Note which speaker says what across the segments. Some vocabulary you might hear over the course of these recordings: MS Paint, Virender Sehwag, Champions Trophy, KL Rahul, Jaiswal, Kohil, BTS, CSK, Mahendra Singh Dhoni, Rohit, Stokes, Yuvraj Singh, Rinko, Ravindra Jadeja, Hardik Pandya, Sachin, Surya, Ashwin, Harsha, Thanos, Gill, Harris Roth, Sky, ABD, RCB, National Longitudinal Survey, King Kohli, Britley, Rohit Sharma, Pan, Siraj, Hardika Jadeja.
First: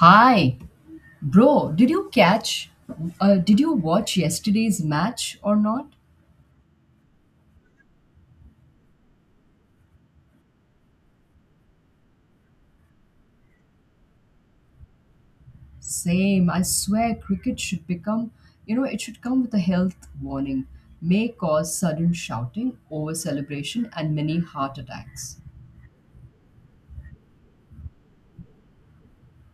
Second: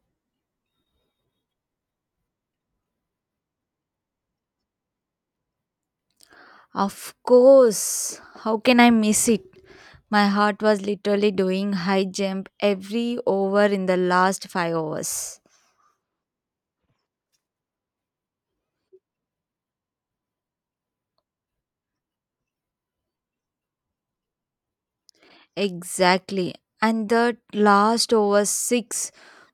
Speaker 1: Hi, bro. Did you catch? Did you watch yesterday's match or not?
Speaker 2: Of course, how can I miss it? My heart was literally doing high jump every over in the last five overs.
Speaker 1: Same. I swear, cricket should become. It should come with a health warning. May cause sudden shouting, over celebration, and many heart attacks.
Speaker 2: Exactly. And that last over six,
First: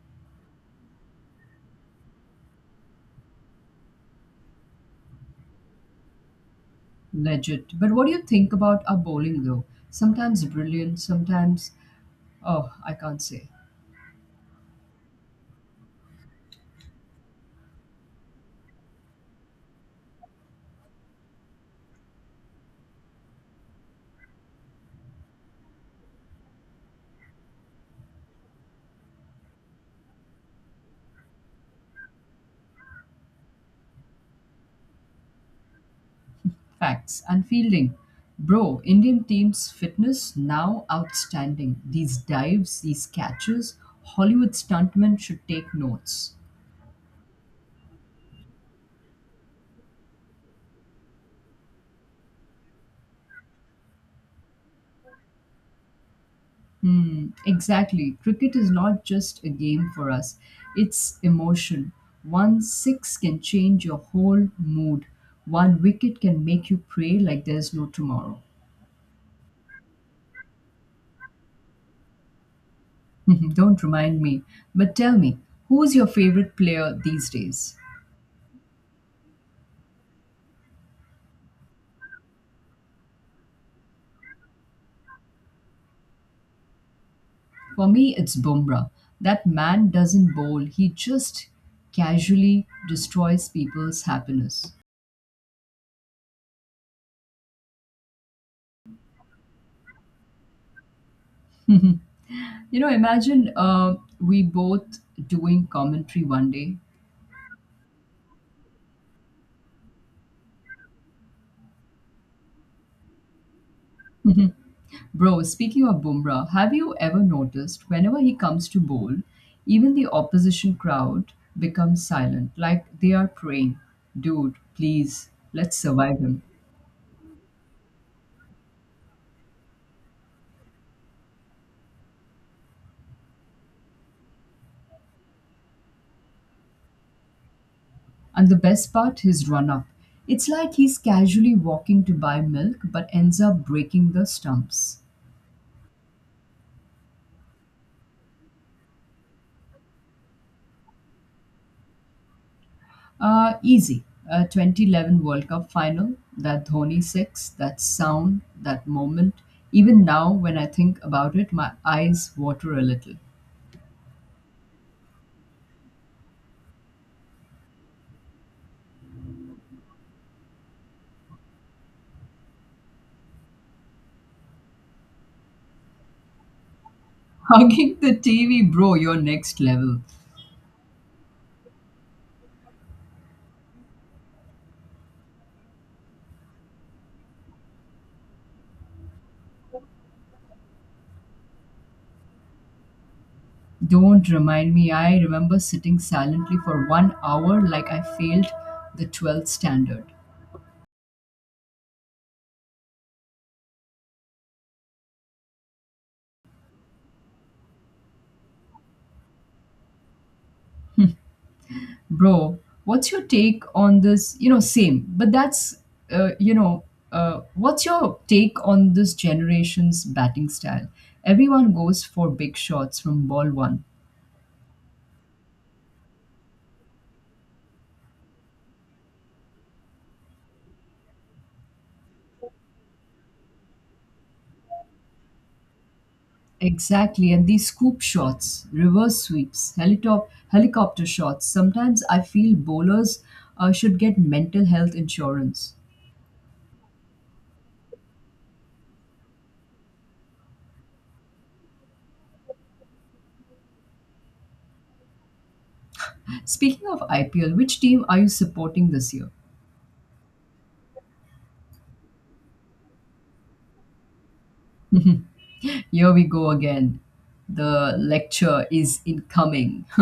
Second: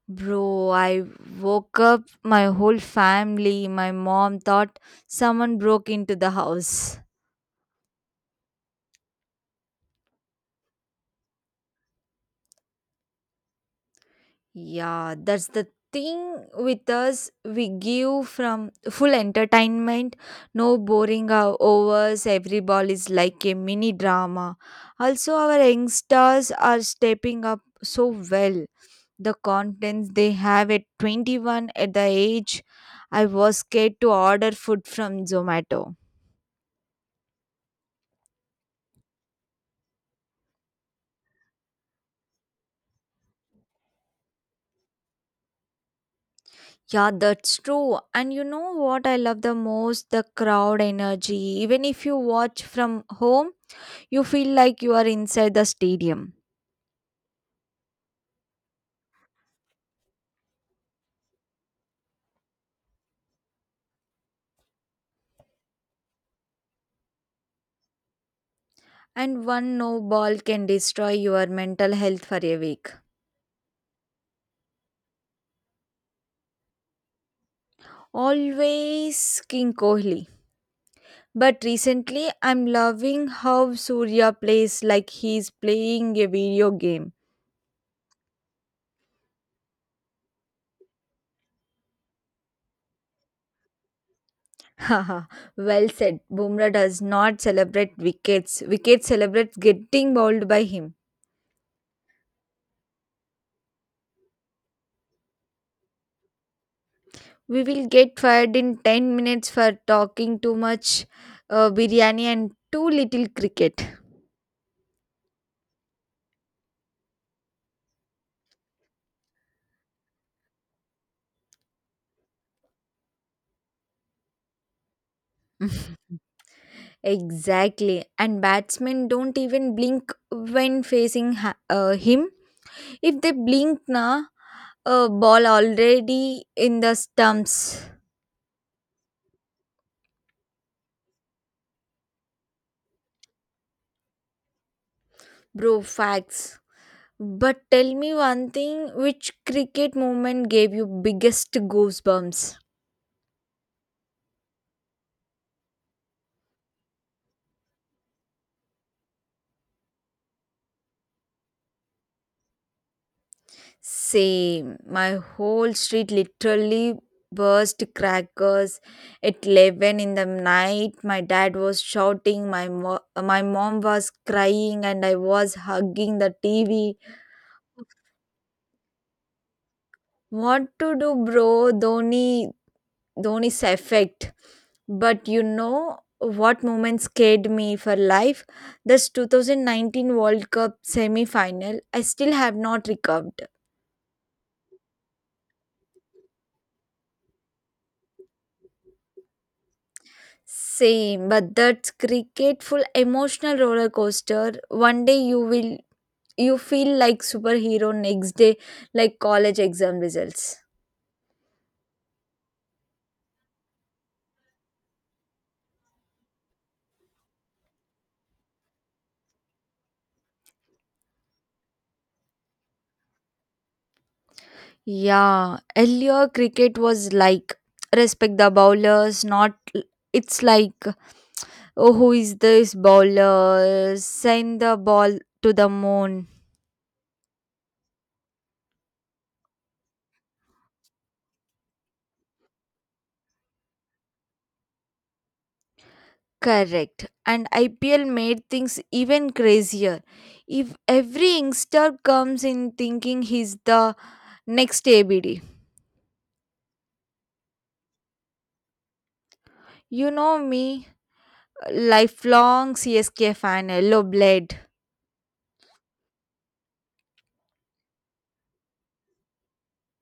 Speaker 2: bro, I woke up my whole family. My mom thought someone broke into the house.
Speaker 1: Legit. But what do you think about our bowling though? Sometimes brilliant. Sometimes, oh, I can't say.
Speaker 2: Yeah, that's the thing with us. We give from full entertainment, no boring hours. Every ball is like a mini drama. Also, our youngsters are stepping up so well. The contents they have at 21 at the age I was scared to order food from Zomato.
Speaker 1: Facts and fielding. Bro, Indian team's fitness now outstanding. These dives, these catches, Hollywood stuntmen should take notes.
Speaker 2: Yeah, that's true. And you know what I love the most? The crowd energy. Even if you watch from home, you feel like you are inside the stadium,
Speaker 1: Hmm, exactly. Cricket is not just a game for us, it's emotion. One six can change your whole mood. One wicket can make you pray like there's no tomorrow.
Speaker 2: and one no ball can destroy your mental health for a week.
Speaker 1: Don't remind me, but tell me, who's your favorite player these days?
Speaker 2: Always King Kohli. But recently, I'm loving how Surya plays like he's playing a video game.
Speaker 1: For me, it's Bumrah. That man doesn't bowl, he just casually destroys people's happiness.
Speaker 2: Haha, well said. Bumrah does not celebrate wickets. Wicket celebrates getting bowled by him.
Speaker 1: Imagine we both doing commentary one day.
Speaker 2: We will get fired in 10 minutes for talking too much biryani and too little cricket.
Speaker 1: Bro, speaking of Bumrah, have you ever noticed whenever he comes to bowl, even the opposition crowd becomes silent, like they are praying, dude, please, let's survive him.
Speaker 2: Exactly. And batsmen don't even blink when facing him. If they blink na, a ball already in the stumps.
Speaker 1: And the best part, his run up. It's like he's casually walking to buy milk but ends up breaking the stumps.
Speaker 2: Bro, facts. But tell me one thing, which cricket moment gave you biggest goosebumps?
Speaker 1: Easy. 2011 World Cup final, that Dhoni six, that sound, that moment. Even now, when I think about it, my eyes water a little.
Speaker 2: Same. My whole street literally burst crackers at 11 in the night. My dad was shouting, my mom was crying, and I was hugging the TV.
Speaker 1: Hugging the TV, bro, you're next level.
Speaker 2: What to do, bro? Dhoni, Dhoni's effect. But you know what moment scared me for life? This 2019 World Cup semi final. I still have not recovered.
Speaker 1: Don't remind me, I remember sitting silently for one hour like I failed the 12th standard.
Speaker 2: Same, but that's cricket full emotional roller coaster. One day you feel like superhero, next day like college exam results.
Speaker 1: Bro, what's your take on this? Same, but that's, uh, you know, what's your take on this generation's batting style? Everyone goes for big shots from ball one.
Speaker 2: Yeah, earlier cricket was like respect the bowlers, not it's like oh, who is this bowler? Send the ball to the moon.
Speaker 1: Exactly, and these scoop shots, reverse sweeps, helicopter shots. Sometimes I feel bowlers should get mental health insurance.
Speaker 2: Correct. And IPL made things even crazier. If every youngster comes in thinking he's the next ABD.
Speaker 1: Speaking of IPL, which team are you supporting this year?
Speaker 2: You know me, lifelong CSK fan, yellow blade.
Speaker 1: Here we go again. The lecture is incoming.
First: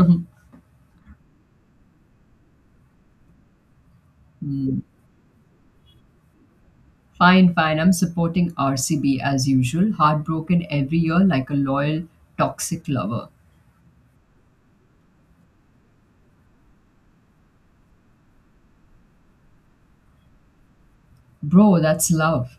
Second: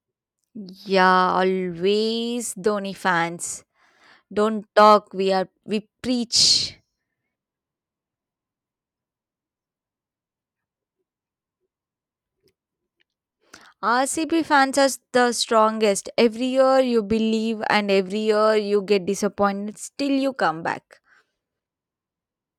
Speaker 2: Yeah, always Dhoni fans. Don't
Speaker 1: Hmm.
Speaker 2: talk, we preach.
Speaker 1: Fine, fine. I'm supporting RCB as usual. Heartbroken every year like a loyal, toxic lover.
Speaker 2: RCB fans are the strongest. Every year you believe and every year you get disappointed, still you come back.
Speaker 1: Bro, that's love.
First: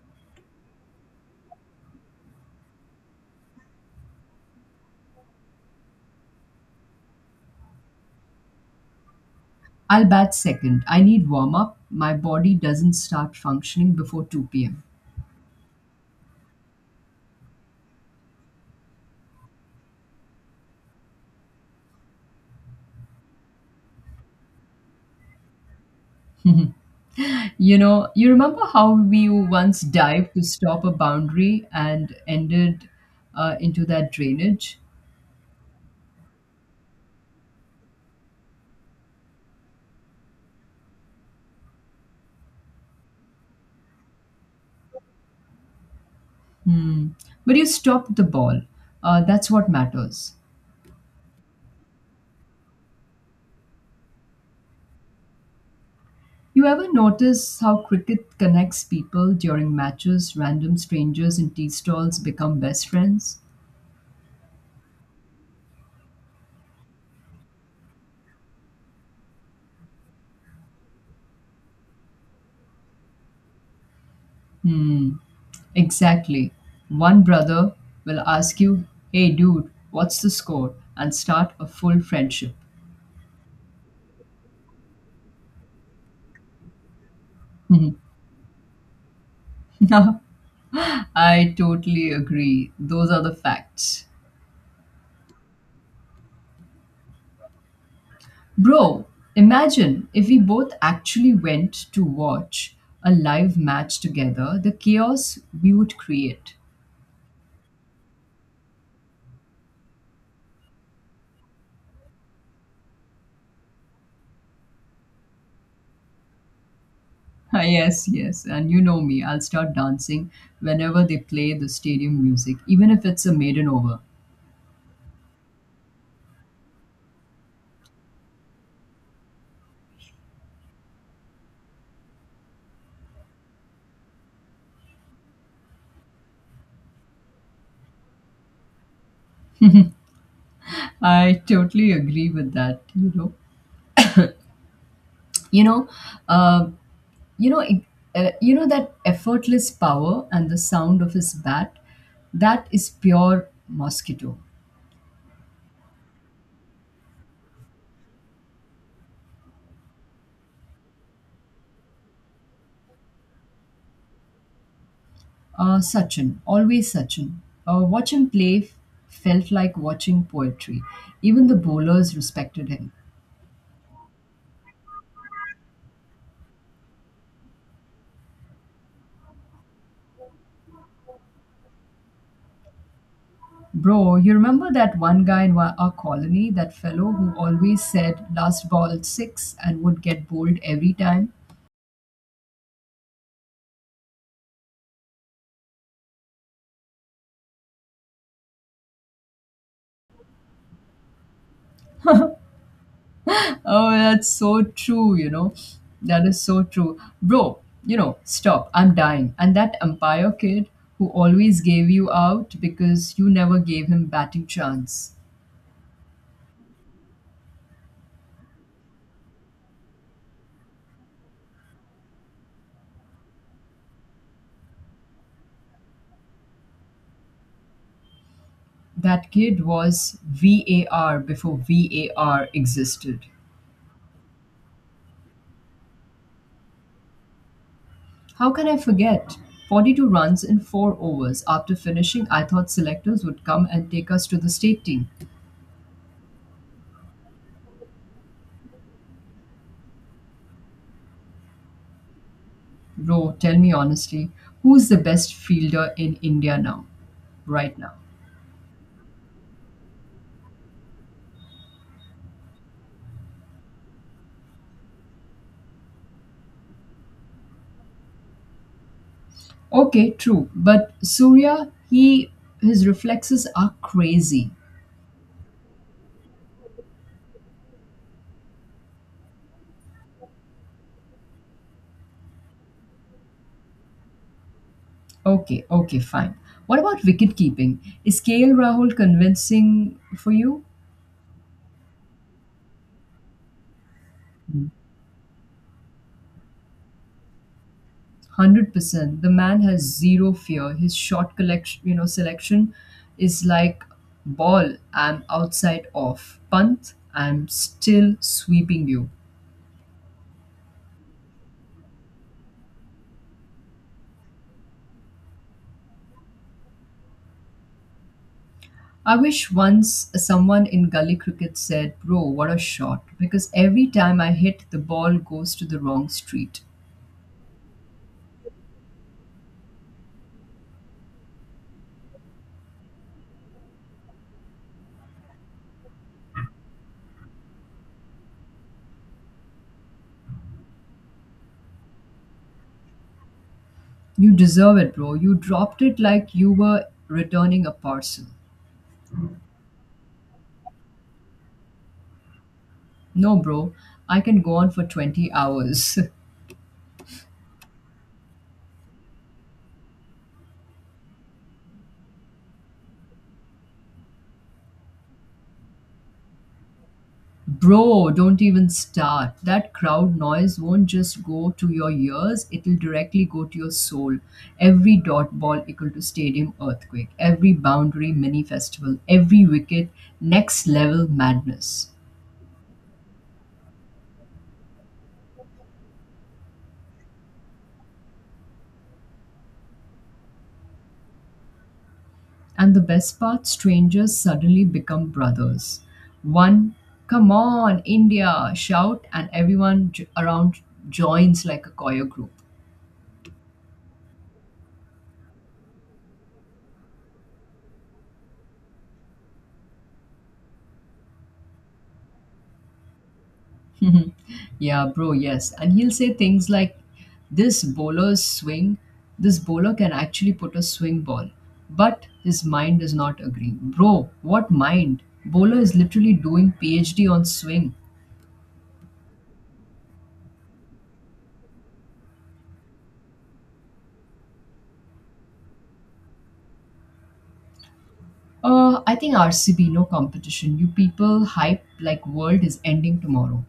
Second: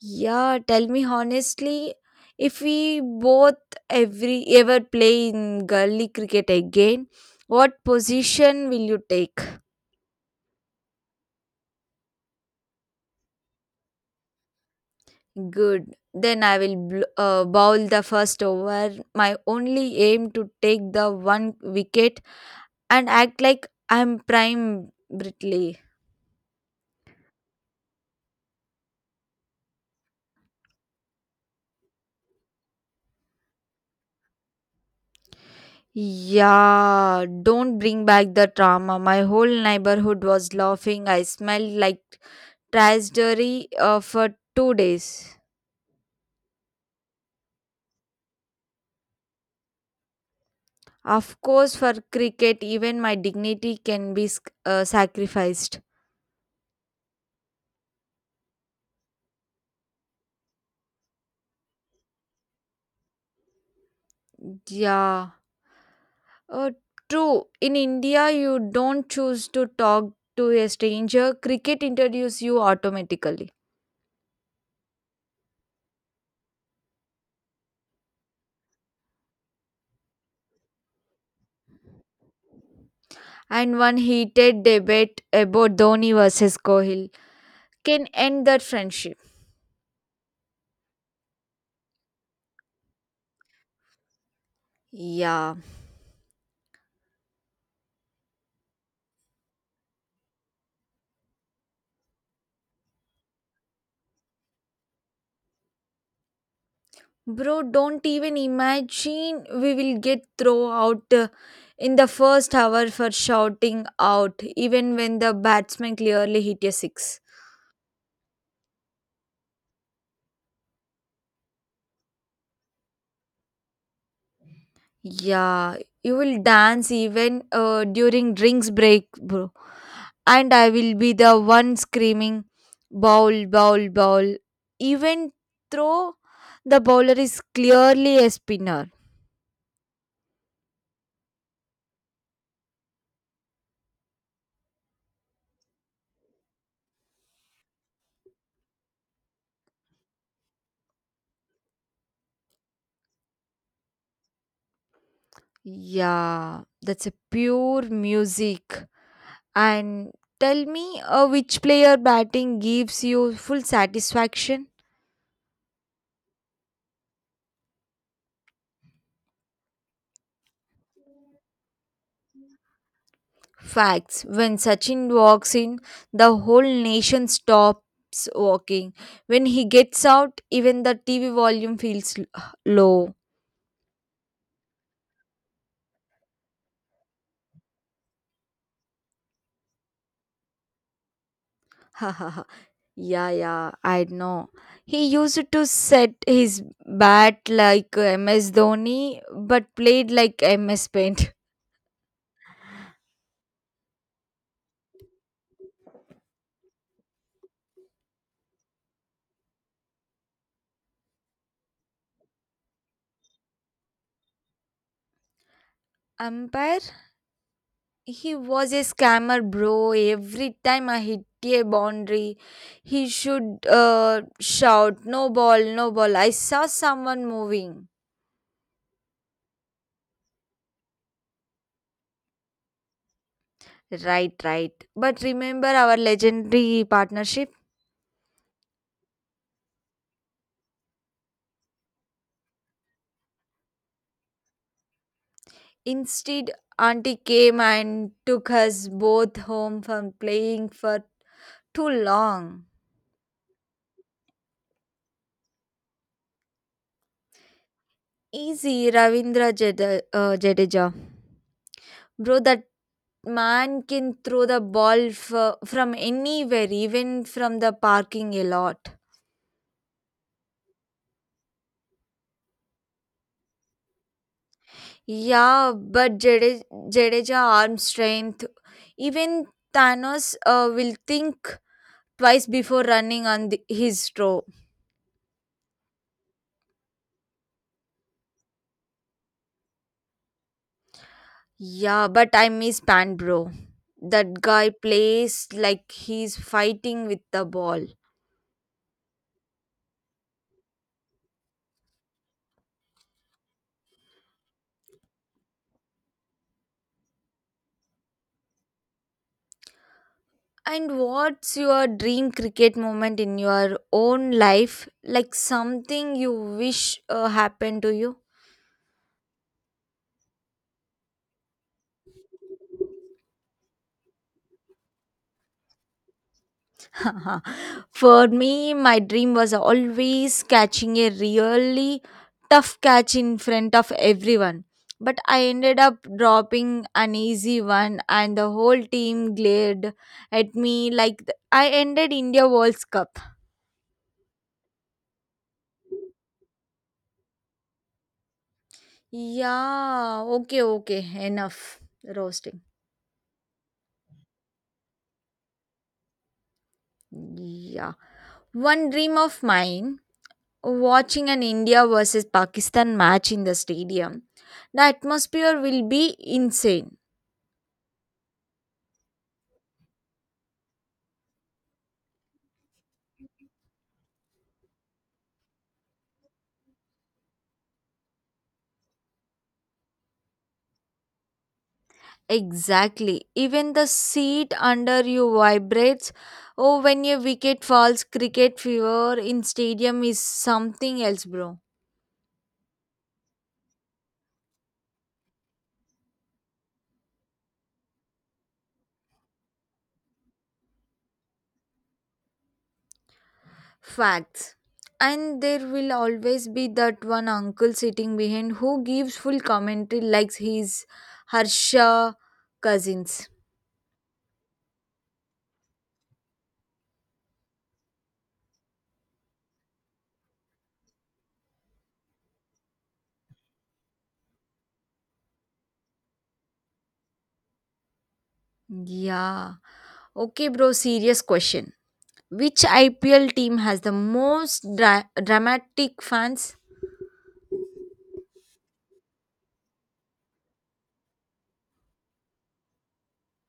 Speaker 2: Yeah, tell me honestly, if we both ever play in gully cricket again, what position will you take?
Speaker 1: I'll bat second. I need warm up. My body doesn't start functioning before 2 p.m.
Speaker 2: Good. Then I will bowl the first over. My only aim to take the one wicket and act like I'm prime Britley.
Speaker 1: You remember how we once dived to stop a boundary and ended into that drainage?
Speaker 2: Yeah, don't bring back the trauma. My whole neighborhood was laughing. I smelled like tragedy for 2 days.
Speaker 1: Hmm. But you stopped the ball. That's what matters.
Speaker 2: Of course, for cricket, even my dignity can be sacrificed.
Speaker 1: You ever notice how cricket connects people during matches? Random strangers in tea stalls become best friends?
Speaker 2: Yeah. Uh, true. In India, you don't choose to talk to a stranger. Cricket introduces you automatically.
Speaker 1: Hmm, exactly. One brother will ask you, hey dude, what's the score? And start a full friendship.
Speaker 2: And one heated debate about Dhoni versus Kohil can end that friendship.
Speaker 1: I totally agree. Those are the facts.
Speaker 2: Yeah.
Speaker 1: Bro, imagine if we both actually went to watch a live match together, the chaos we would create.
Speaker 2: Bro, don't even imagine we will get thrown out in the first hour for shouting out, even when the batsman clearly hit a six.
Speaker 1: Yes, yes. And you know me, I'll start dancing whenever they play the stadium music, even if it's a maiden over.
Speaker 2: Yeah, you will dance even during drinks break, bro. And I will be the one screaming, bowl, bowl, bowl. Even though the bowler is clearly a spinner.
Speaker 1: I totally agree with that. You know, uh, you know, it- you know that effortless power and the sound of his bat, that is pure mosquito.
Speaker 2: Yeah, that's a pure music. And tell me which player batting gives you full satisfaction?
Speaker 1: Sachin, always Sachin. Watch him play felt like watching poetry. Even the bowlers respected him.
Speaker 2: Facts. When Sachin walks in, the whole nation stops walking. When he gets out, even the TV volume feels low.
Speaker 1: Bro, you remember that one guy in our colony, that fellow who always said last ball six and would get bowled every time?
Speaker 2: Yeah, yeah, I know. He used to set his bat like MS Dhoni, but played like MS Paint.
Speaker 1: Oh, that's so true. That is so true. Bro, stop. I'm dying. And that umpire kid who always gave you out because you never gave him batting chance.
Speaker 2: Umpire? He was a scammer, bro. Every time I hit a boundary, he should shout, no ball, no ball. I saw someone moving.
Speaker 1: That kid was VAR before VAR existed.
Speaker 2: Right, right. But remember our legendary partnership?
Speaker 1: How can I forget? 42 runs in 4 overs. After finishing, I thought selectors would come and take us to the state team.
Speaker 2: Instead, Auntie came and took us both home from playing for too long.
Speaker 1: Bro, tell me honestly, who's the best fielder in India now, right now?
Speaker 2: Easy, Ravindra Jadeja. Bro, that man can throw the ball from anywhere, even from the parking a lot.
Speaker 1: Okay, true, but Surya, he his reflexes are crazy.
Speaker 2: Yeah, but Jadeja arm strength, even Thanos will think twice before running on his throw.
Speaker 1: Okay, okay, fine. What about wicket keeping? Is KL Rahul convincing for you?
Speaker 2: Yeah, but I miss Pan Bro. That guy plays like he's fighting with the ball.
Speaker 1: 100%. The man has zero fear. His shot collection, selection, is like ball. I'm outside off punt. I'm still sweeping you.
Speaker 2: And what's your dream cricket moment in your own life? Like something you wish happened to you?
Speaker 1: I wish once someone in gully cricket said, bro, what a shot, because every time I hit, the ball goes to the wrong street.
Speaker 2: For me, my dream was always catching a really tough catch in front of everyone. But I ended up dropping an easy one, and the whole team glared at me like I ended India World Cup.
Speaker 1: You deserve it, bro. You dropped it like you were returning a parcel.
Speaker 2: Yeah, okay, okay, enough roasting.
Speaker 1: No, bro, I can go on for 20 hours.
Speaker 2: Yeah. One dream of mine watching an India versus Pakistan match in the stadium. The atmosphere will be insane.
Speaker 1: Bro, don't even start. That crowd noise won't just go to your ears, it'll directly go to your soul. Every dot ball equal to stadium earthquake, every boundary mini festival, every wicket next level madness.
Speaker 2: Exactly. Even the seat under you vibrates. Oh, when your wicket falls, cricket fever in stadium is something else, bro.
Speaker 1: And the best part, strangers suddenly become brothers. One, come on, India, shout, and everyone around joins like a choir group.
Speaker 2: Facts. And there will always be that one uncle sitting behind who gives full commentary like he's Harsha cousins.
Speaker 1: Mhm. Yeah, bro, yes. And he'll say things like, this bowler's swing, this bowler can actually put a swing ball, but his mind is not agreeing. Bro, what mind? Bowler is literally doing PhD on swing.
Speaker 2: Yeah. Okay, bro, serious question. Which IPL team has the most dramatic fans?
Speaker 1: I think RCB, no competition. You people hype like world is ending tomorrow.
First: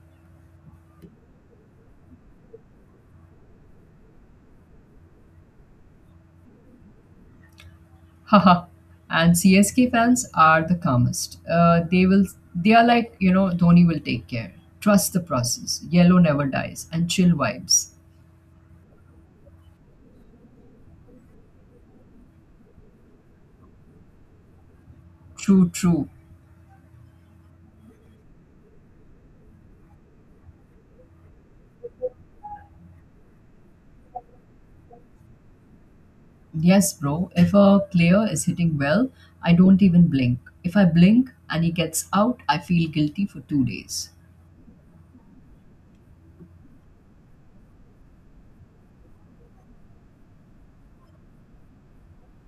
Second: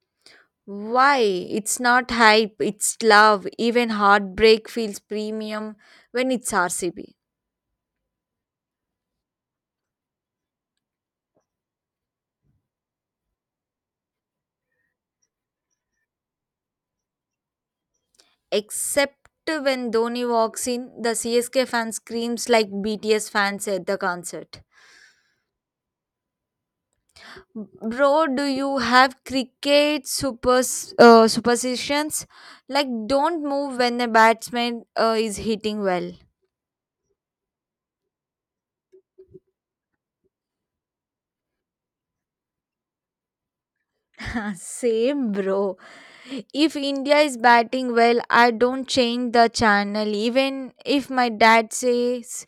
Speaker 2: Why? It's not hype, it's love. Even heartbreak feels premium when it's RCB.
Speaker 1: Haha. And CSK fans are the calmest. They are like, Dhoni will take care. Trust the process. Yellow never dies. And chill vibes.
Speaker 2: Except when Dhoni walks in, the CSK fan screams like BTS fans at the concert.
Speaker 1: True, true.
Speaker 2: Bro, do you have cricket superstitions? Like, don't move when the batsman is hitting well.
Speaker 1: Yes, bro. If a player is hitting well, I don't even blink. If I blink and he gets out, I feel guilty for 2 days.
Speaker 2: Same, bro. If India is batting well, I don't change the channel. Even if my dad says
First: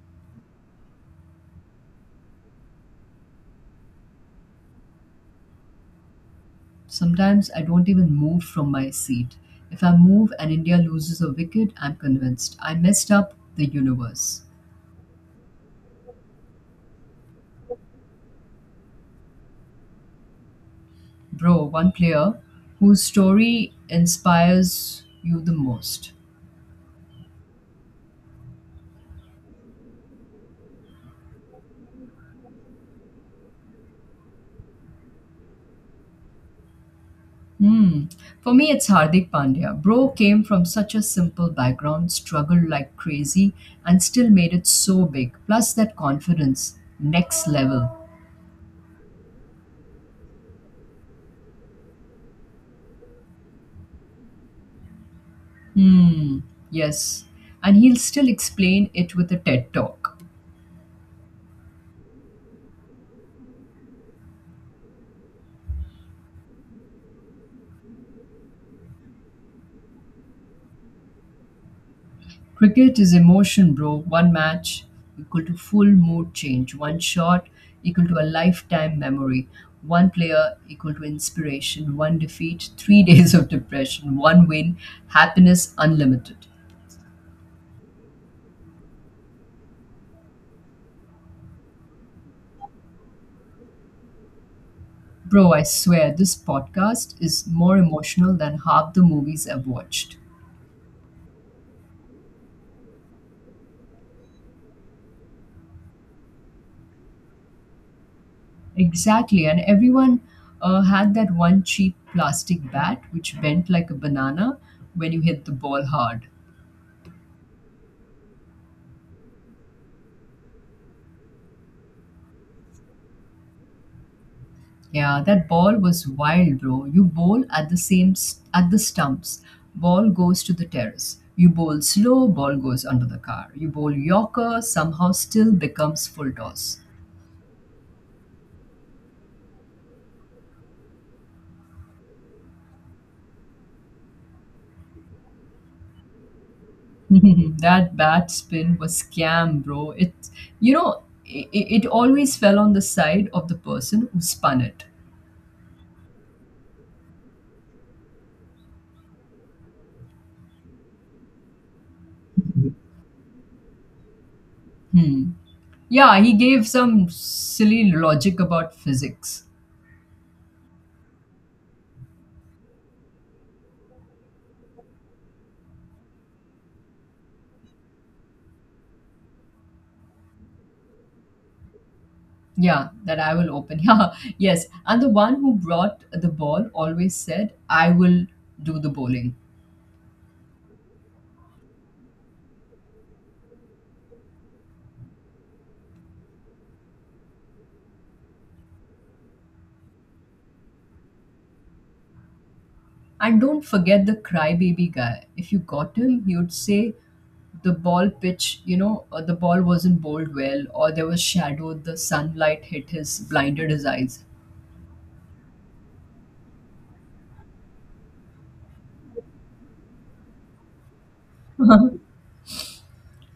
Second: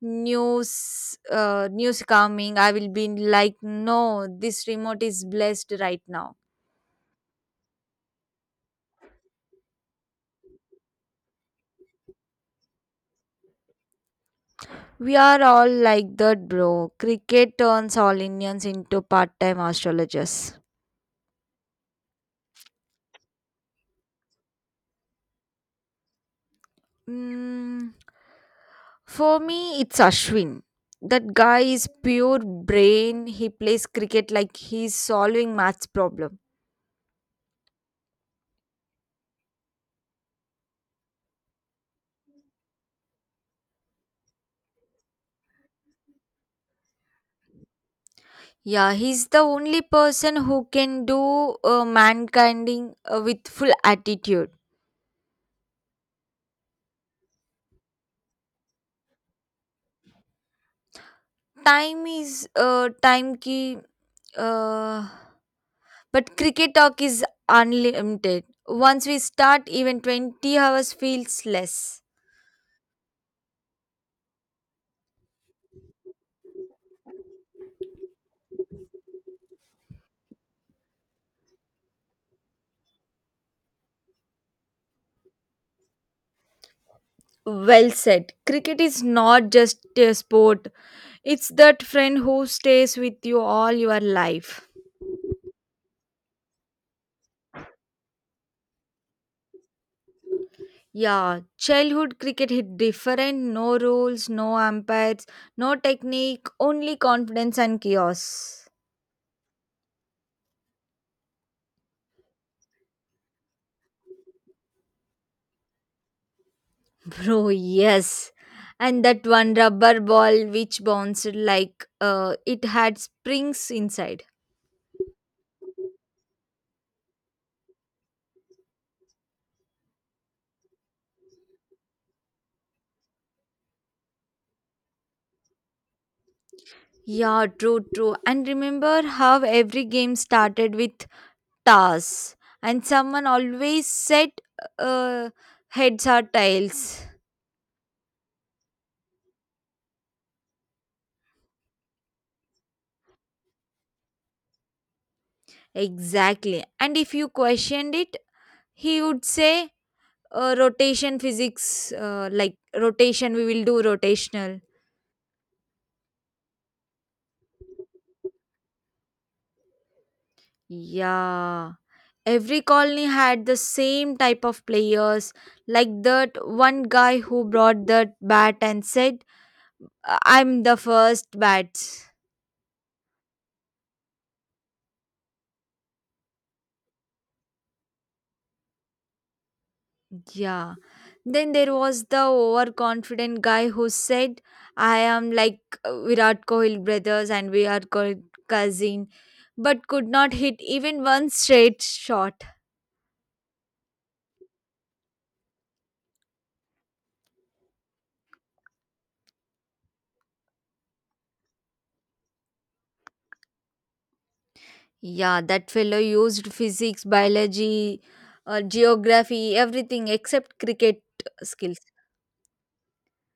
Speaker 2: news coming, I will be like, no, this remote is blessed right now.
Speaker 1: Sometimes I don't even move from my seat. If I move and India loses a wicket, I'm convinced I messed up the universe.
Speaker 2: We are all like that, bro. Cricket turns all Indians into part-time astrologers.
Speaker 1: Bro, one player whose story inspires you the most.
Speaker 2: Mm, for me, it's Ashwin. That guy is pure brain. He plays cricket like he's solving maths problem.
Speaker 1: Hmm. For me, it's Hardik Pandya. Bro came from such a simple background, struggled like crazy, and still made it so big. Plus, that confidence, next level.
Speaker 2: Yeah, he's the only person who can do mankinding with full attitude.
Speaker 1: Hmm. Yes. And he'll still explain it with a TED talk.
Speaker 2: Time is time ki, uh, but cricket talk is unlimited. Once we start, even 20 hours feels less.
Speaker 1: Cricket is emotion, bro. One match equal to full mood change. One shot equal to a lifetime memory. One player equal to inspiration. One defeat, three days of depression. One win, happiness unlimited.
Speaker 2: Well said. Cricket is not just a sport, it's that friend who stays with you all your life.
Speaker 1: Bro, I swear this podcast is more emotional than half the movies I've watched.
Speaker 2: Yeah, childhood cricket hit different, no rules, no umpires, no technique, only confidence and chaos.
Speaker 1: Exactly, and everyone had that one cheap plastic bat which bent like a banana when you hit the ball hard.
Speaker 2: Bro, yes. And that one rubber ball which bounced like it had springs inside.
Speaker 1: Yeah, that ball was wild, bro. You bowl at the same at the stumps. Ball goes to the terrace. You bowl slow, ball goes under the car. You bowl yorker, somehow still becomes full toss.
Speaker 2: Yeah, true, true. And remember how every game started with toss, and someone always said uh, heads or tails.
Speaker 1: That bat spin was scam, bro. It, you know, it always fell on the side of the person who spun it.
Speaker 2: Exactly. And if you questioned it, he would say, rotation physics, like rotation, we will do rotational.
Speaker 1: Hmm. Yeah, he gave some silly logic about physics.
Speaker 2: Yeah. Every colony had the same type of players, like that one guy who brought that bat and said, I'm the first bat."
Speaker 1: Yeah, that I will open. Yeah, yes. And the one who brought the ball always said, I will do the bowling.
Speaker 2: Yeah. Then there was the overconfident guy who said, I am like Virat Kohli brothers and we are cousin, but could not hit even one straight shot.
Speaker 1: And don't forget the crybaby guy. If you got him, he would say the ball pitch, or the ball wasn't bowled well, or there was shadow, the sunlight hit his, blinded his eyes.
Speaker 2: Yeah, that fellow used physics, biology, geography, everything except cricket skills.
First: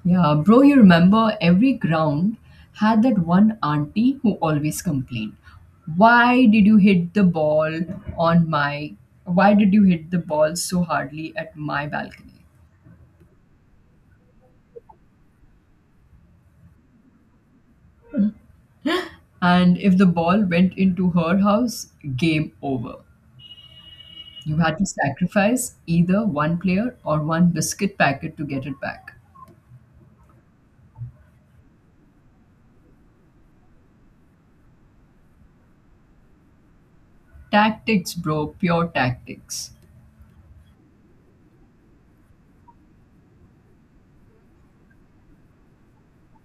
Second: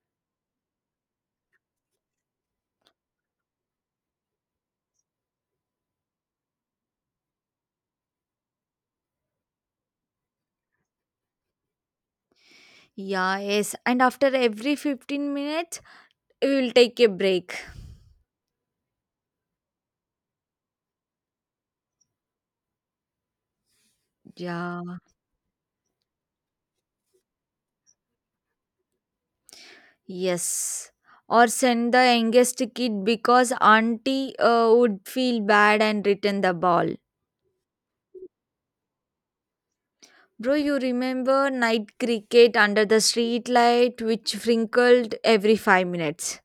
Speaker 1: Yeah, bro, you remember every ground had that one auntie who always complained. Why did you hit the ball on my, why did you hit the ball so hardly at my balcony?
Speaker 2: Yeah, yes. And after every 15 minutes, we will take a break.
Speaker 1: And if the ball went into her house, game over. You had
Speaker 2: Yeah,
Speaker 1: to sacrifice either one player or one biscuit packet to get it back.
Speaker 2: yes. Or send the youngest kid because auntie would feel bad and return the ball.
Speaker 1: Tactics, bro, pure tactics.
Speaker 2: Bro, you remember night cricket under the street light which wrinkled every 5 minutes?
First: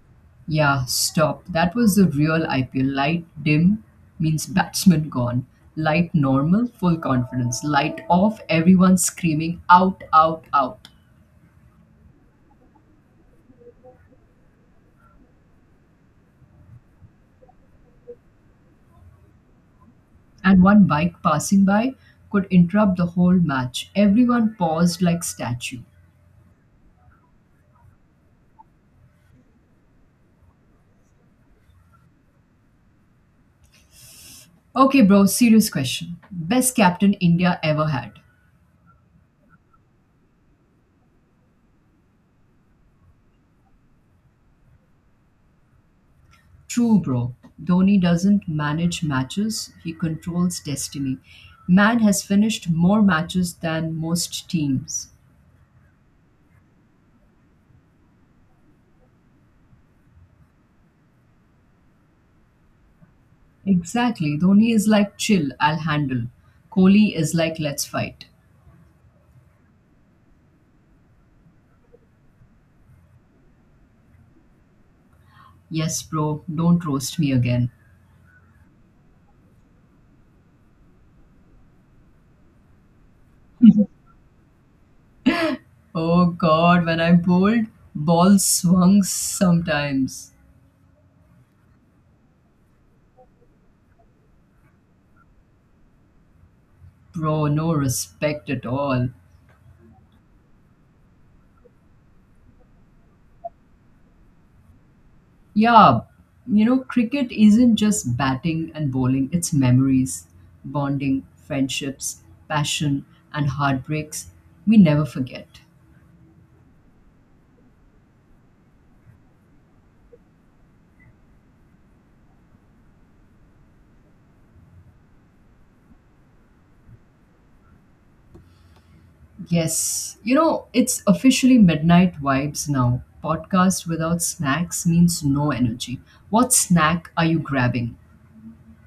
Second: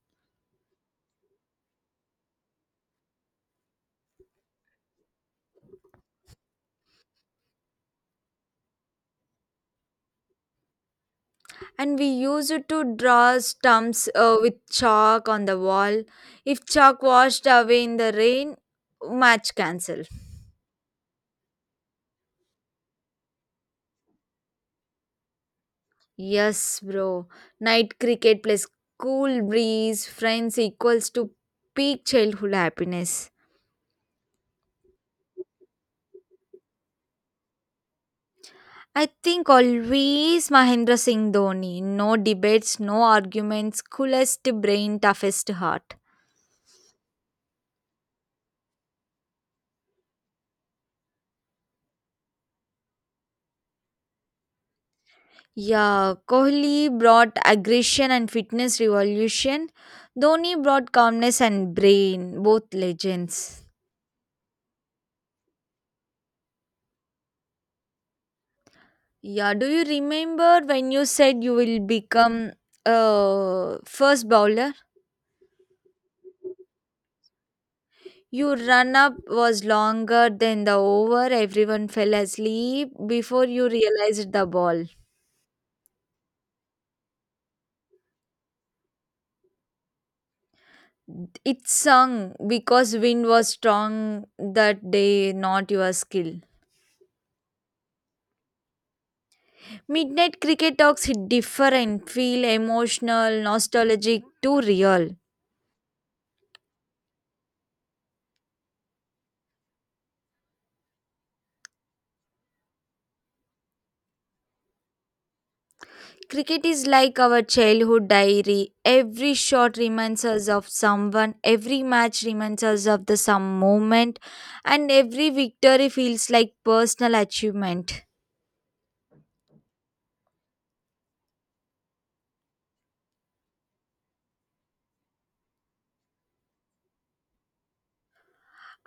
Speaker 1: Yeah, stop. That was the real IPL. Light dim means batsman gone. Light normal, full confidence. Light off, everyone screaming out, out, out.
Speaker 2: And we used it to draw stumps with chalk on the wall. If chalk washed away in the rain, match cancelled.
Speaker 1: And one bike passing by could interrupt the whole match. Everyone paused like statue.
Speaker 2: Yes, bro. Night cricket plus cool breeze, friends equals to peak childhood happiness.
Speaker 1: Okay, bro, serious question. Best captain India ever had.
Speaker 2: I think always Mahendra Singh Dhoni. No debates, no arguments, coolest brain, toughest heart.
Speaker 1: True, bro. Dhoni doesn't manage matches, he controls destiny. Man has finished more matches than most teams.
Speaker 2: Yeah, Kohli brought aggression and fitness revolution. Dhoni brought calmness and brain, both legends.
Speaker 1: Exactly. Dhoni is like, chill, I'll handle. Kohli is like, let's fight.
Speaker 2: Yeah, do you remember when you said you will become a first bowler?
Speaker 1: Yes, bro, don't roast me again.
Speaker 2: Your run up was longer than the over. Everyone fell asleep before you realized the ball.
Speaker 1: Oh god, when I bowled, ball swung sometimes.
Speaker 2: It sung because wind was strong that day, not your skill.
Speaker 1: Bro, no respect at all.
Speaker 2: Midnight cricket talks hit different, feel emotional, nostalgic, too real.
Speaker 1: Yeah, cricket isn't just batting and bowling, it's memories, bonding, friendships, passion, and heartbreaks we never forget.
Speaker 2: Cricket is like our childhood diary. Every shot reminds us of someone, every match reminds us of the some moment, and every victory feels like personal achievement.
Speaker 1: Yes, it's officially midnight vibes now. Podcast without snacks means no energy. What snack are you grabbing?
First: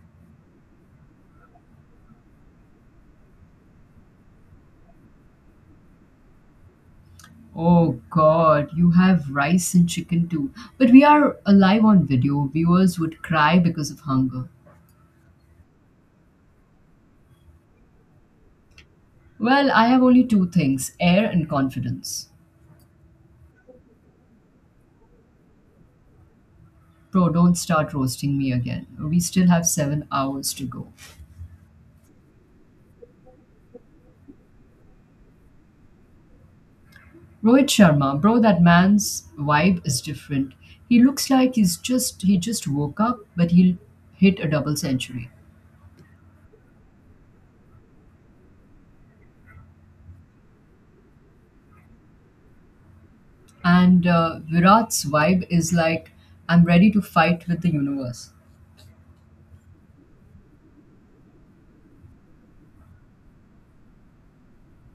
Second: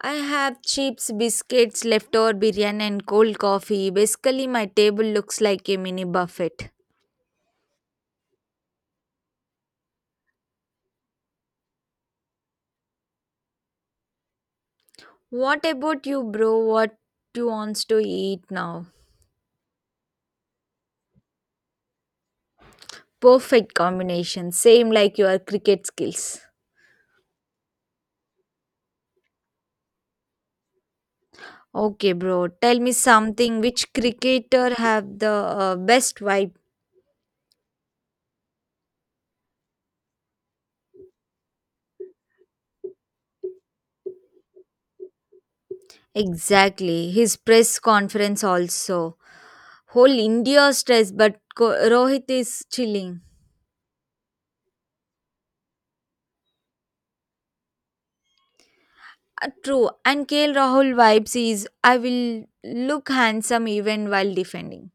Speaker 2: I have chips, biscuits, leftover biryani, and cold coffee. Basically, my table looks like a mini buffet.
Speaker 1: Oh god, you have rice and chicken too. But we are alive on video. Viewers would cry because of hunger.
Speaker 2: What about you, bro? What you wants to eat now?
Speaker 1: Well, I have only two things air and confidence.
Speaker 2: Perfect combination, same like your cricket skills.
Speaker 1: Bro, don't start roasting me again. We still have 7 hours to go.
Speaker 2: Okay, bro, tell me something. Which cricketer have the best vibe?
Speaker 1: Rohit Sharma, bro, that man's vibe is different. He looks like he just woke up, but he'll hit a double century.
Speaker 2: Exactly, his press conference also. Whole India stress, but Rohit is chilling.
Speaker 1: And Virat's vibe is like I'm ready to fight with the universe.
Speaker 2: True, and KL Rahul vibes is I will look handsome even while defending.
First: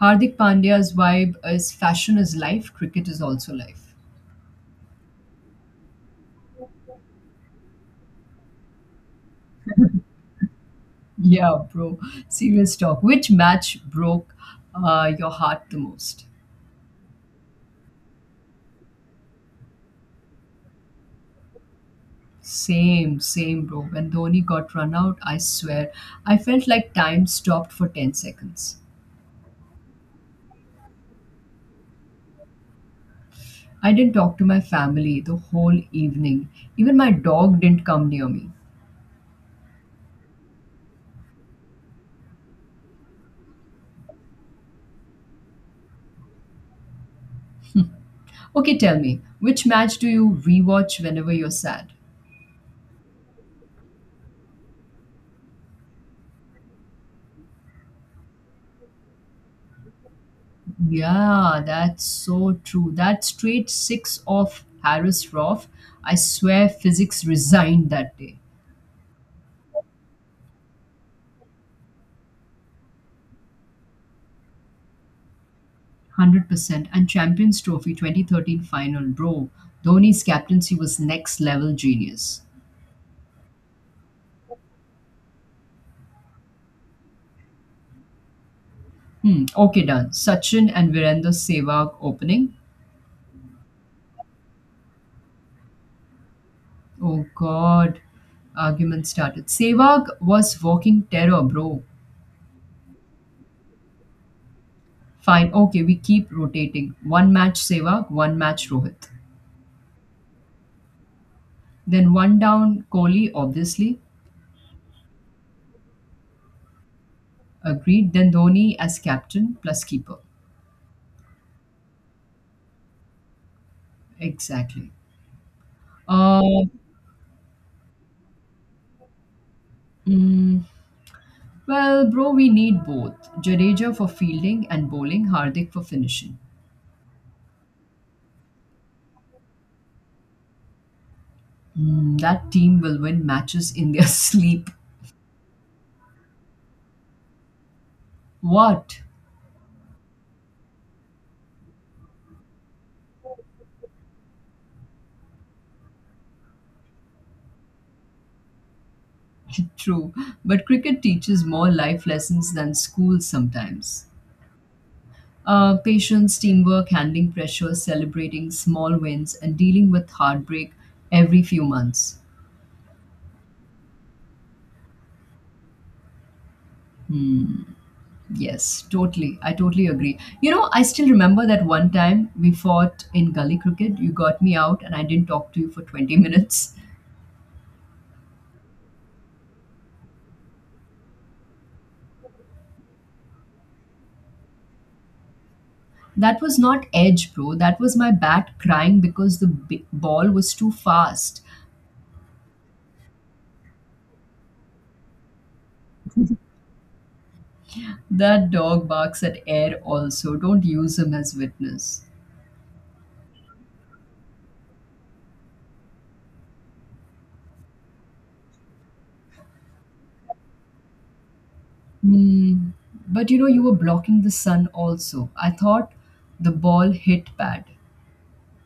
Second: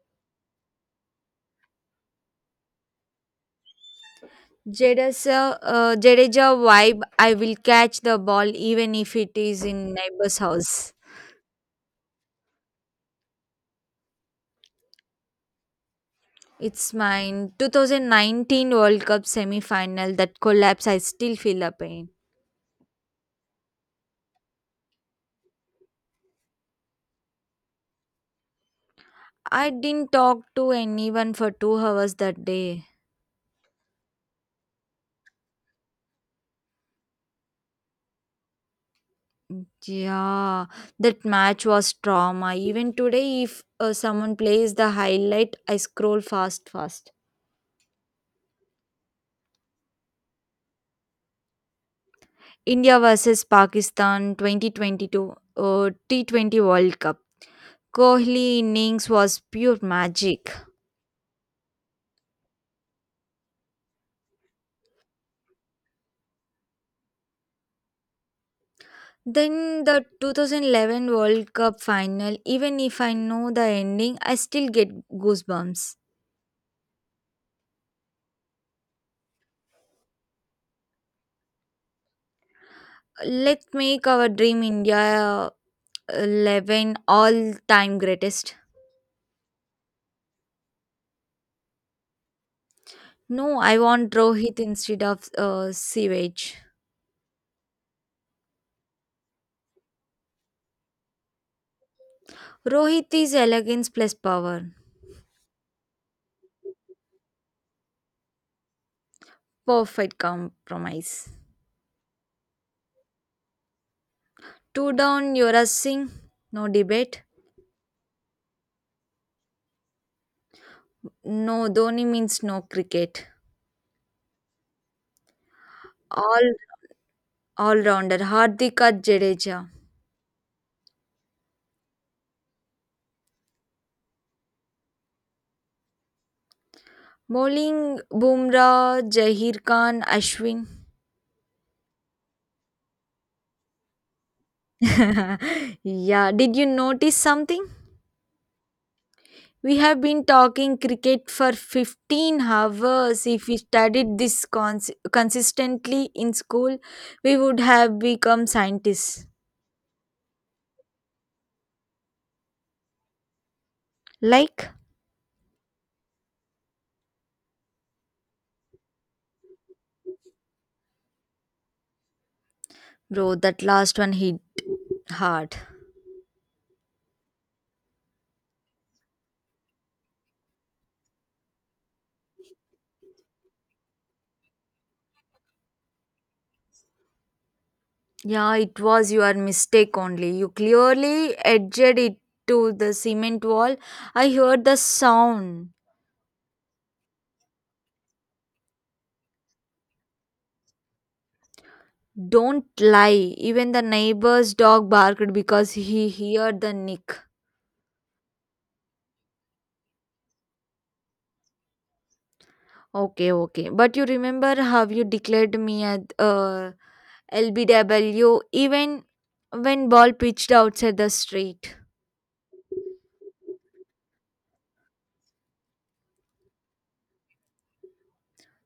Speaker 1: Hardik Pandya's vibe is fashion is life, cricket is also life.
Speaker 2: Jadeja vibe I will catch the ball even if it is in neighbor's house.
Speaker 1: Yeah, bro. Serious talk. Which match broke your heart the most?
Speaker 2: It's mine. 2019 World Cup semi final, that collapse, I still feel the pain.
Speaker 1: Same, same, bro. When Dhoni got run out, I swear, I felt like time stopped for 10 seconds.
Speaker 2: I didn't talk to anyone for 2 hours that day.
Speaker 1: I didn't talk to my family the whole evening. Even my dog didn't come near me.
Speaker 2: Yeah, that match was trauma. Even today, if someone plays the highlight, I scroll fast, fast.
Speaker 1: Okay, tell me, which match do you rewatch whenever you're sad?
Speaker 2: India versus Pakistan 2022 uh, T20 World Cup. Kohli innings was pure magic.
Speaker 1: Yeah, that's so true. That straight six off Harris Roth, I swear physics resigned that day.
Speaker 2: Then the 2011 World Cup final, even if I know the ending, I still get goosebumps.
Speaker 1: 100%. And Champions Trophy 2013 final, bro. Dhoni's captaincy was next level genius.
Speaker 2: Let's make our dream India 11 all time greatest.
Speaker 1: Hmm. Okay, done. Sachin and Virender Sehwag opening.
Speaker 2: No, I want Rohit instead of Sivage.
Speaker 1: Oh God, argument started. Sehwag was walking terror, bro.
Speaker 2: Rohit is elegance plus power.
Speaker 1: Fine. Okay, we keep rotating. One match Sehwag, one match Rohit.
Speaker 2: Perfect compromise.
Speaker 1: Then one down Kohli, obviously.
Speaker 2: Two down, Yuvraj Singh. No debate.
Speaker 1: Agreed. Then Dhoni as captain plus keeper.
Speaker 2: No, Dhoni means no cricket.
Speaker 1: Exactly.
Speaker 2: All
Speaker 1: Uh,
Speaker 2: all rounder. Hardika Jadeja.
Speaker 1: mm, well, bro, we need both. Jadeja for fielding and bowling, Hardik for finishing.
Speaker 2: Bowling, Bumrah, Jahir Khan, Ashwin.
Speaker 1: That team will win matches in their sleep.
Speaker 2: Yeah, did you notice something?
Speaker 1: What?
Speaker 2: We have been talking cricket for 15 hours. If we studied this consistently in school, we would have become scientists.
Speaker 1: True. But cricket teaches more life lessons than school sometimes.
Speaker 2: Like,
Speaker 1: Patience, teamwork, handling pressure, celebrating small wins, and dealing with heartbreak every few months.
Speaker 2: bro, that last one hit hard.
Speaker 1: Hmm. Yes, totally. I totally agree. I still remember that one time we fought in gully cricket. You got me out, and I didn't talk to you for 20 minutes.
Speaker 2: Yeah, it was your mistake only. You clearly edged it to the cement wall. I heard the sound.
Speaker 1: That was not edge, bro. That was my bat crying because the ball was too fast.
Speaker 2: Don't lie. Even the neighbor's dog barked because he heard the nick.
Speaker 1: That dog barks at air also. Don't use him as witness.
Speaker 2: Okay, okay. But you remember how you declared me at LBW even when ball pitched outside the street.
Speaker 1: Hmm. But you were blocking the sun also. I thought the ball hit bad.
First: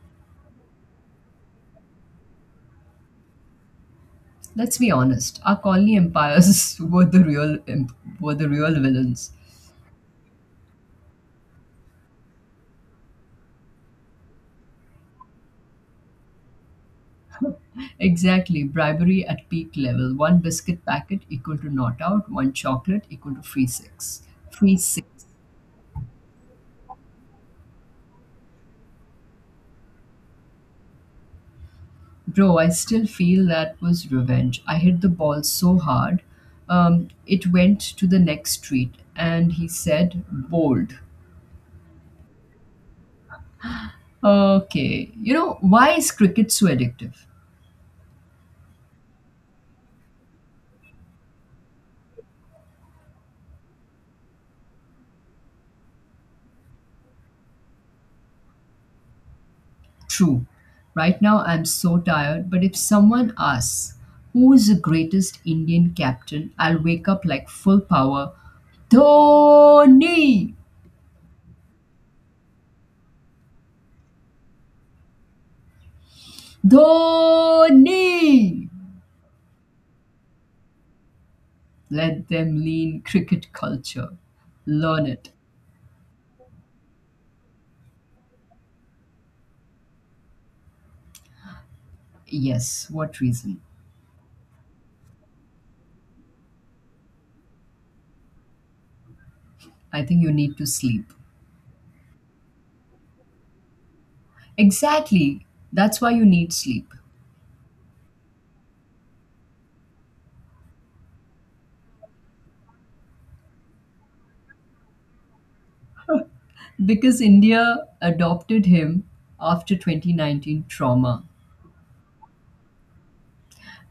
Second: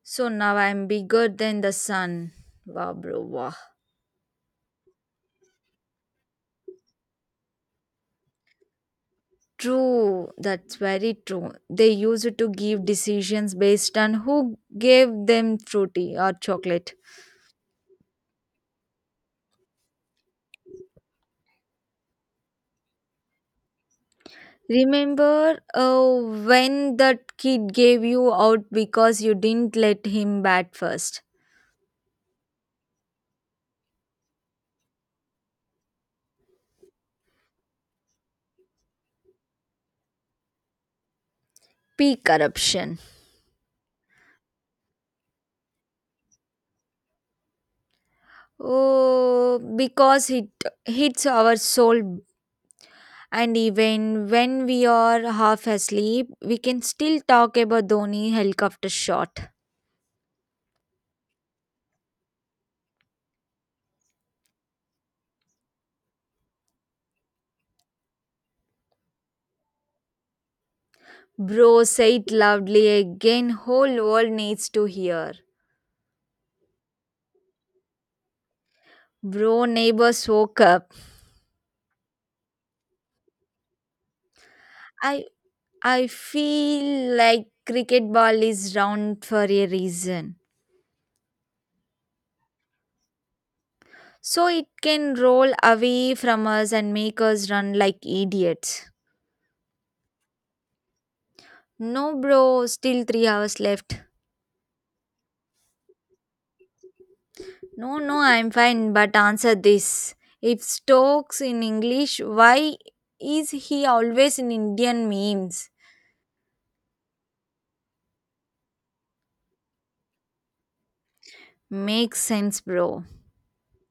Speaker 2: So now I'm bigger than the sun. Wow, bro, wow.
Speaker 1: Let's be honest. Our colony empires were the real villains.
Speaker 2: True, that's very true. They used to give decisions based on who gave them fruity or chocolate.
Speaker 1: Exactly. Bribery at peak level. One biscuit packet equal to not out. One chocolate equal to free six. Free six.
Speaker 2: Remember when that kid gave you out because you didn't let him bat first?
Speaker 1: Bro, I still feel that was revenge. I hit the ball so hard, it went to the next street, and he said, bold.
Speaker 2: P corruption.
Speaker 1: Okay, why is cricket so addictive?
Speaker 2: Oh, because it hits our soul. And even when we are half asleep, we can still talk about Dhoni helicopter shot.
Speaker 1: True, right now I'm so tired, but if someone asks, who is the greatest Indian captain, I'll wake up like full power. Dhoni!
Speaker 2: Bro, say it loudly again. Whole world needs to hear.
Speaker 1: Dhoni!
Speaker 2: Bro, neighbors woke up.
Speaker 1: Let them lean cricket culture. Learn
Speaker 2: I
Speaker 1: it.
Speaker 2: I feel like cricket ball is round for a reason.
Speaker 1: Yes, what reason?
Speaker 2: So it can roll away from us and make us run like idiots.
Speaker 1: I think you need to sleep.
Speaker 2: No, bro, still 3 hours left.
Speaker 1: Exactly. That's why you need sleep.
Speaker 2: No, no, I'm fine, but answer this. If Stokes in English, why is he always in Indian memes?
Speaker 1: Because India adopted him after 2019 trauma.
Speaker 2: Makes sense, bro.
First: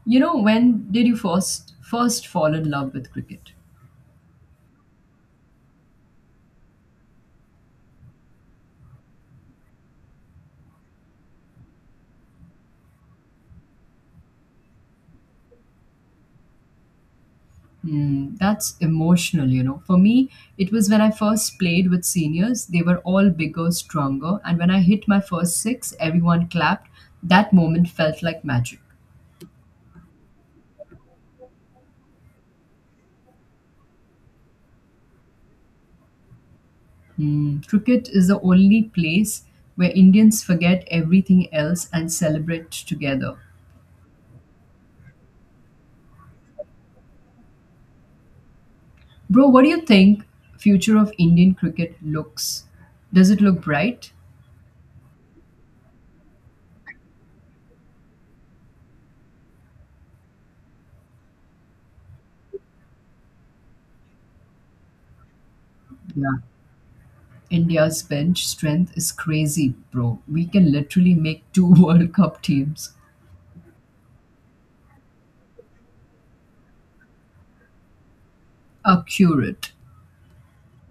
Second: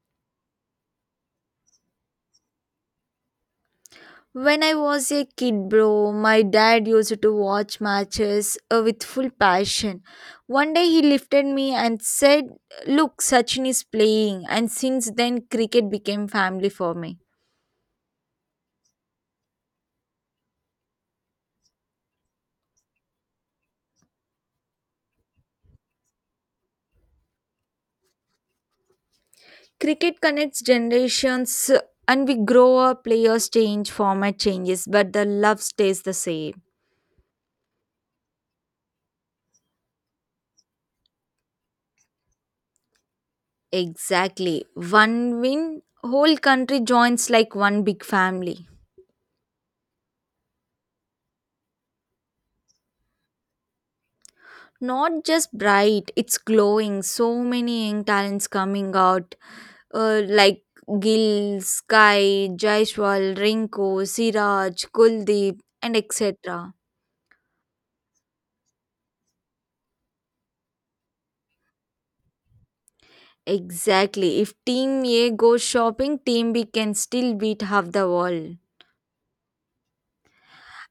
Speaker 1: When did you first fall in love with cricket?
Speaker 2: When I was a kid, bro, my dad used to watch matches with full passion. One day he lifted me and said, Look, Sachin is playing. And since then, cricket became family for me.
Speaker 1: Hmm, that's emotional. For me, it was when I first played with seniors. They were all bigger, stronger, and when I hit my first six, everyone clapped. That moment felt like magic.
Speaker 2: Cricket connects generations, and we grow up, players change, format changes, but the love stays the same.
Speaker 1: Cricket is the only place where Indians forget everything else and celebrate together.
Speaker 2: Exactly. One win, whole country joins like one big family.
Speaker 1: Bro, what do you think future of Indian cricket looks? Does it look bright?
Speaker 2: Not just bright, it's glowing. So many young talents coming out like Gill, Sky, Jaiswal, Rinko, Siraj, Kuldeep, and
Speaker 1: Yeah.
Speaker 2: etc.
Speaker 1: India's bench strength is crazy, bro. We can literally make two World Cup teams.
Speaker 2: Exactly. If Team A goes shopping, Team B can still beat half the wall.
Speaker 1: Accurate.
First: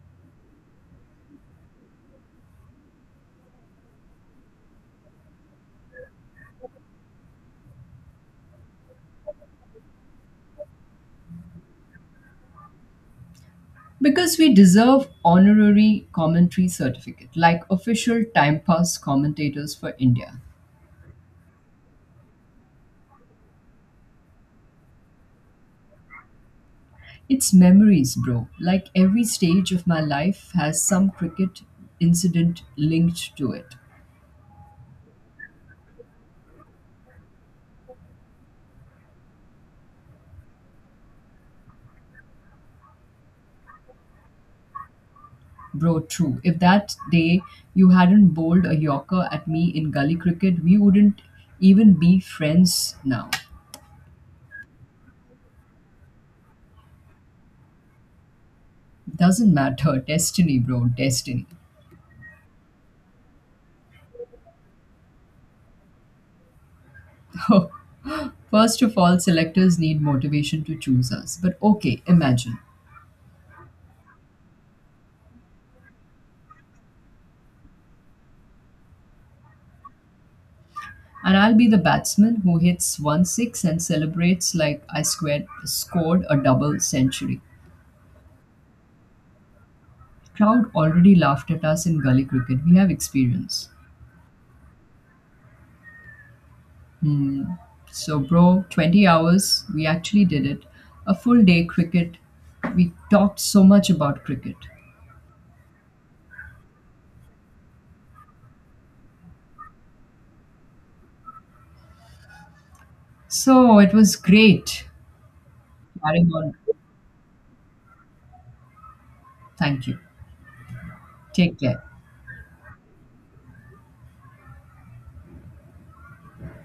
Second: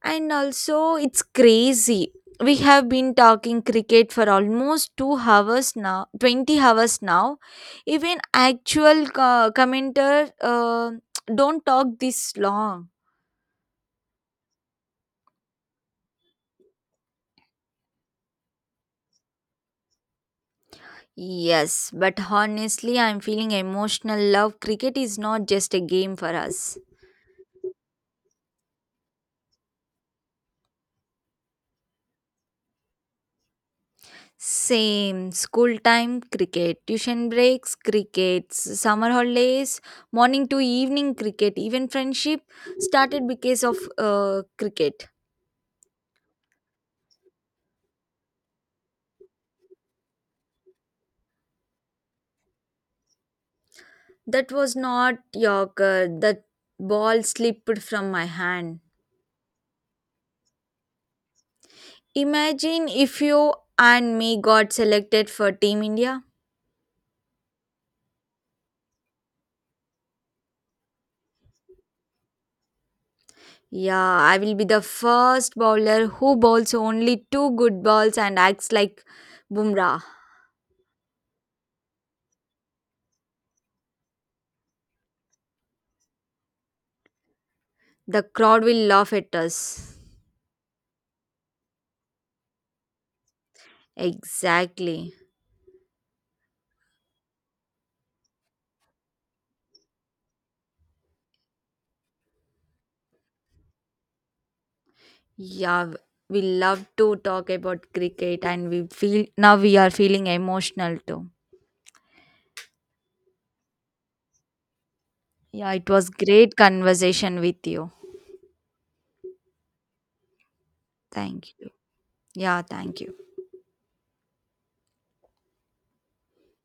Speaker 2: And also, it's crazy. We have been talking cricket for almost 2 hours now, 20 hours now. Even actual commenter don't talk this long.
Speaker 1: Because we deserve honorary commentary certificate, like official time pass commentators for India.
Speaker 2: Yes, but honestly, I'm feeling emotional love. Cricket is not just a game for us.
Speaker 1: It's memories, bro. Like every stage of my life has some cricket incident linked to it.
Speaker 2: Same school time cricket, tuition breaks cricket, summer holidays, morning to evening cricket, even friendship started because of cricket.
Speaker 1: Bro, true. If that day you hadn't bowled a yorker at me in gully cricket, we wouldn't even be friends now.
Speaker 2: That was not Yorker. That ball slipped from my hand.
Speaker 1: Doesn't matter. Destiny, bro. Destiny.
Speaker 2: Imagine if you and me got selected for Team India.
Speaker 1: First of all, selectors need motivation to choose us. But okay, imagine.
Speaker 2: Yeah, I will be the first bowler who bowls only two good balls and acts like Bumrah.
Speaker 1: And I'll be the batsman who hits 1 six and celebrates like I squared, scored a double century.
Speaker 2: The crowd will laugh at us.
Speaker 1: Crowd already laughed at us in gully cricket. We have experience.
Speaker 2: Exactly.
Speaker 1: Hmm. So, bro, 20 hours, we actually did it. A full day cricket. We talked so much about cricket.
Speaker 2: Yeah, we love to talk about cricket and we feel now we are feeling emotional too.
Speaker 1: So, it was great.
Speaker 2: Yeah, it was
Speaker 1: Carrying on.
Speaker 2: great conversation with you.
Speaker 1: Thank you.
Speaker 2: Thank
Speaker 1: Take
Speaker 2: you.
Speaker 1: care.
Speaker 2: Yeah, thank you.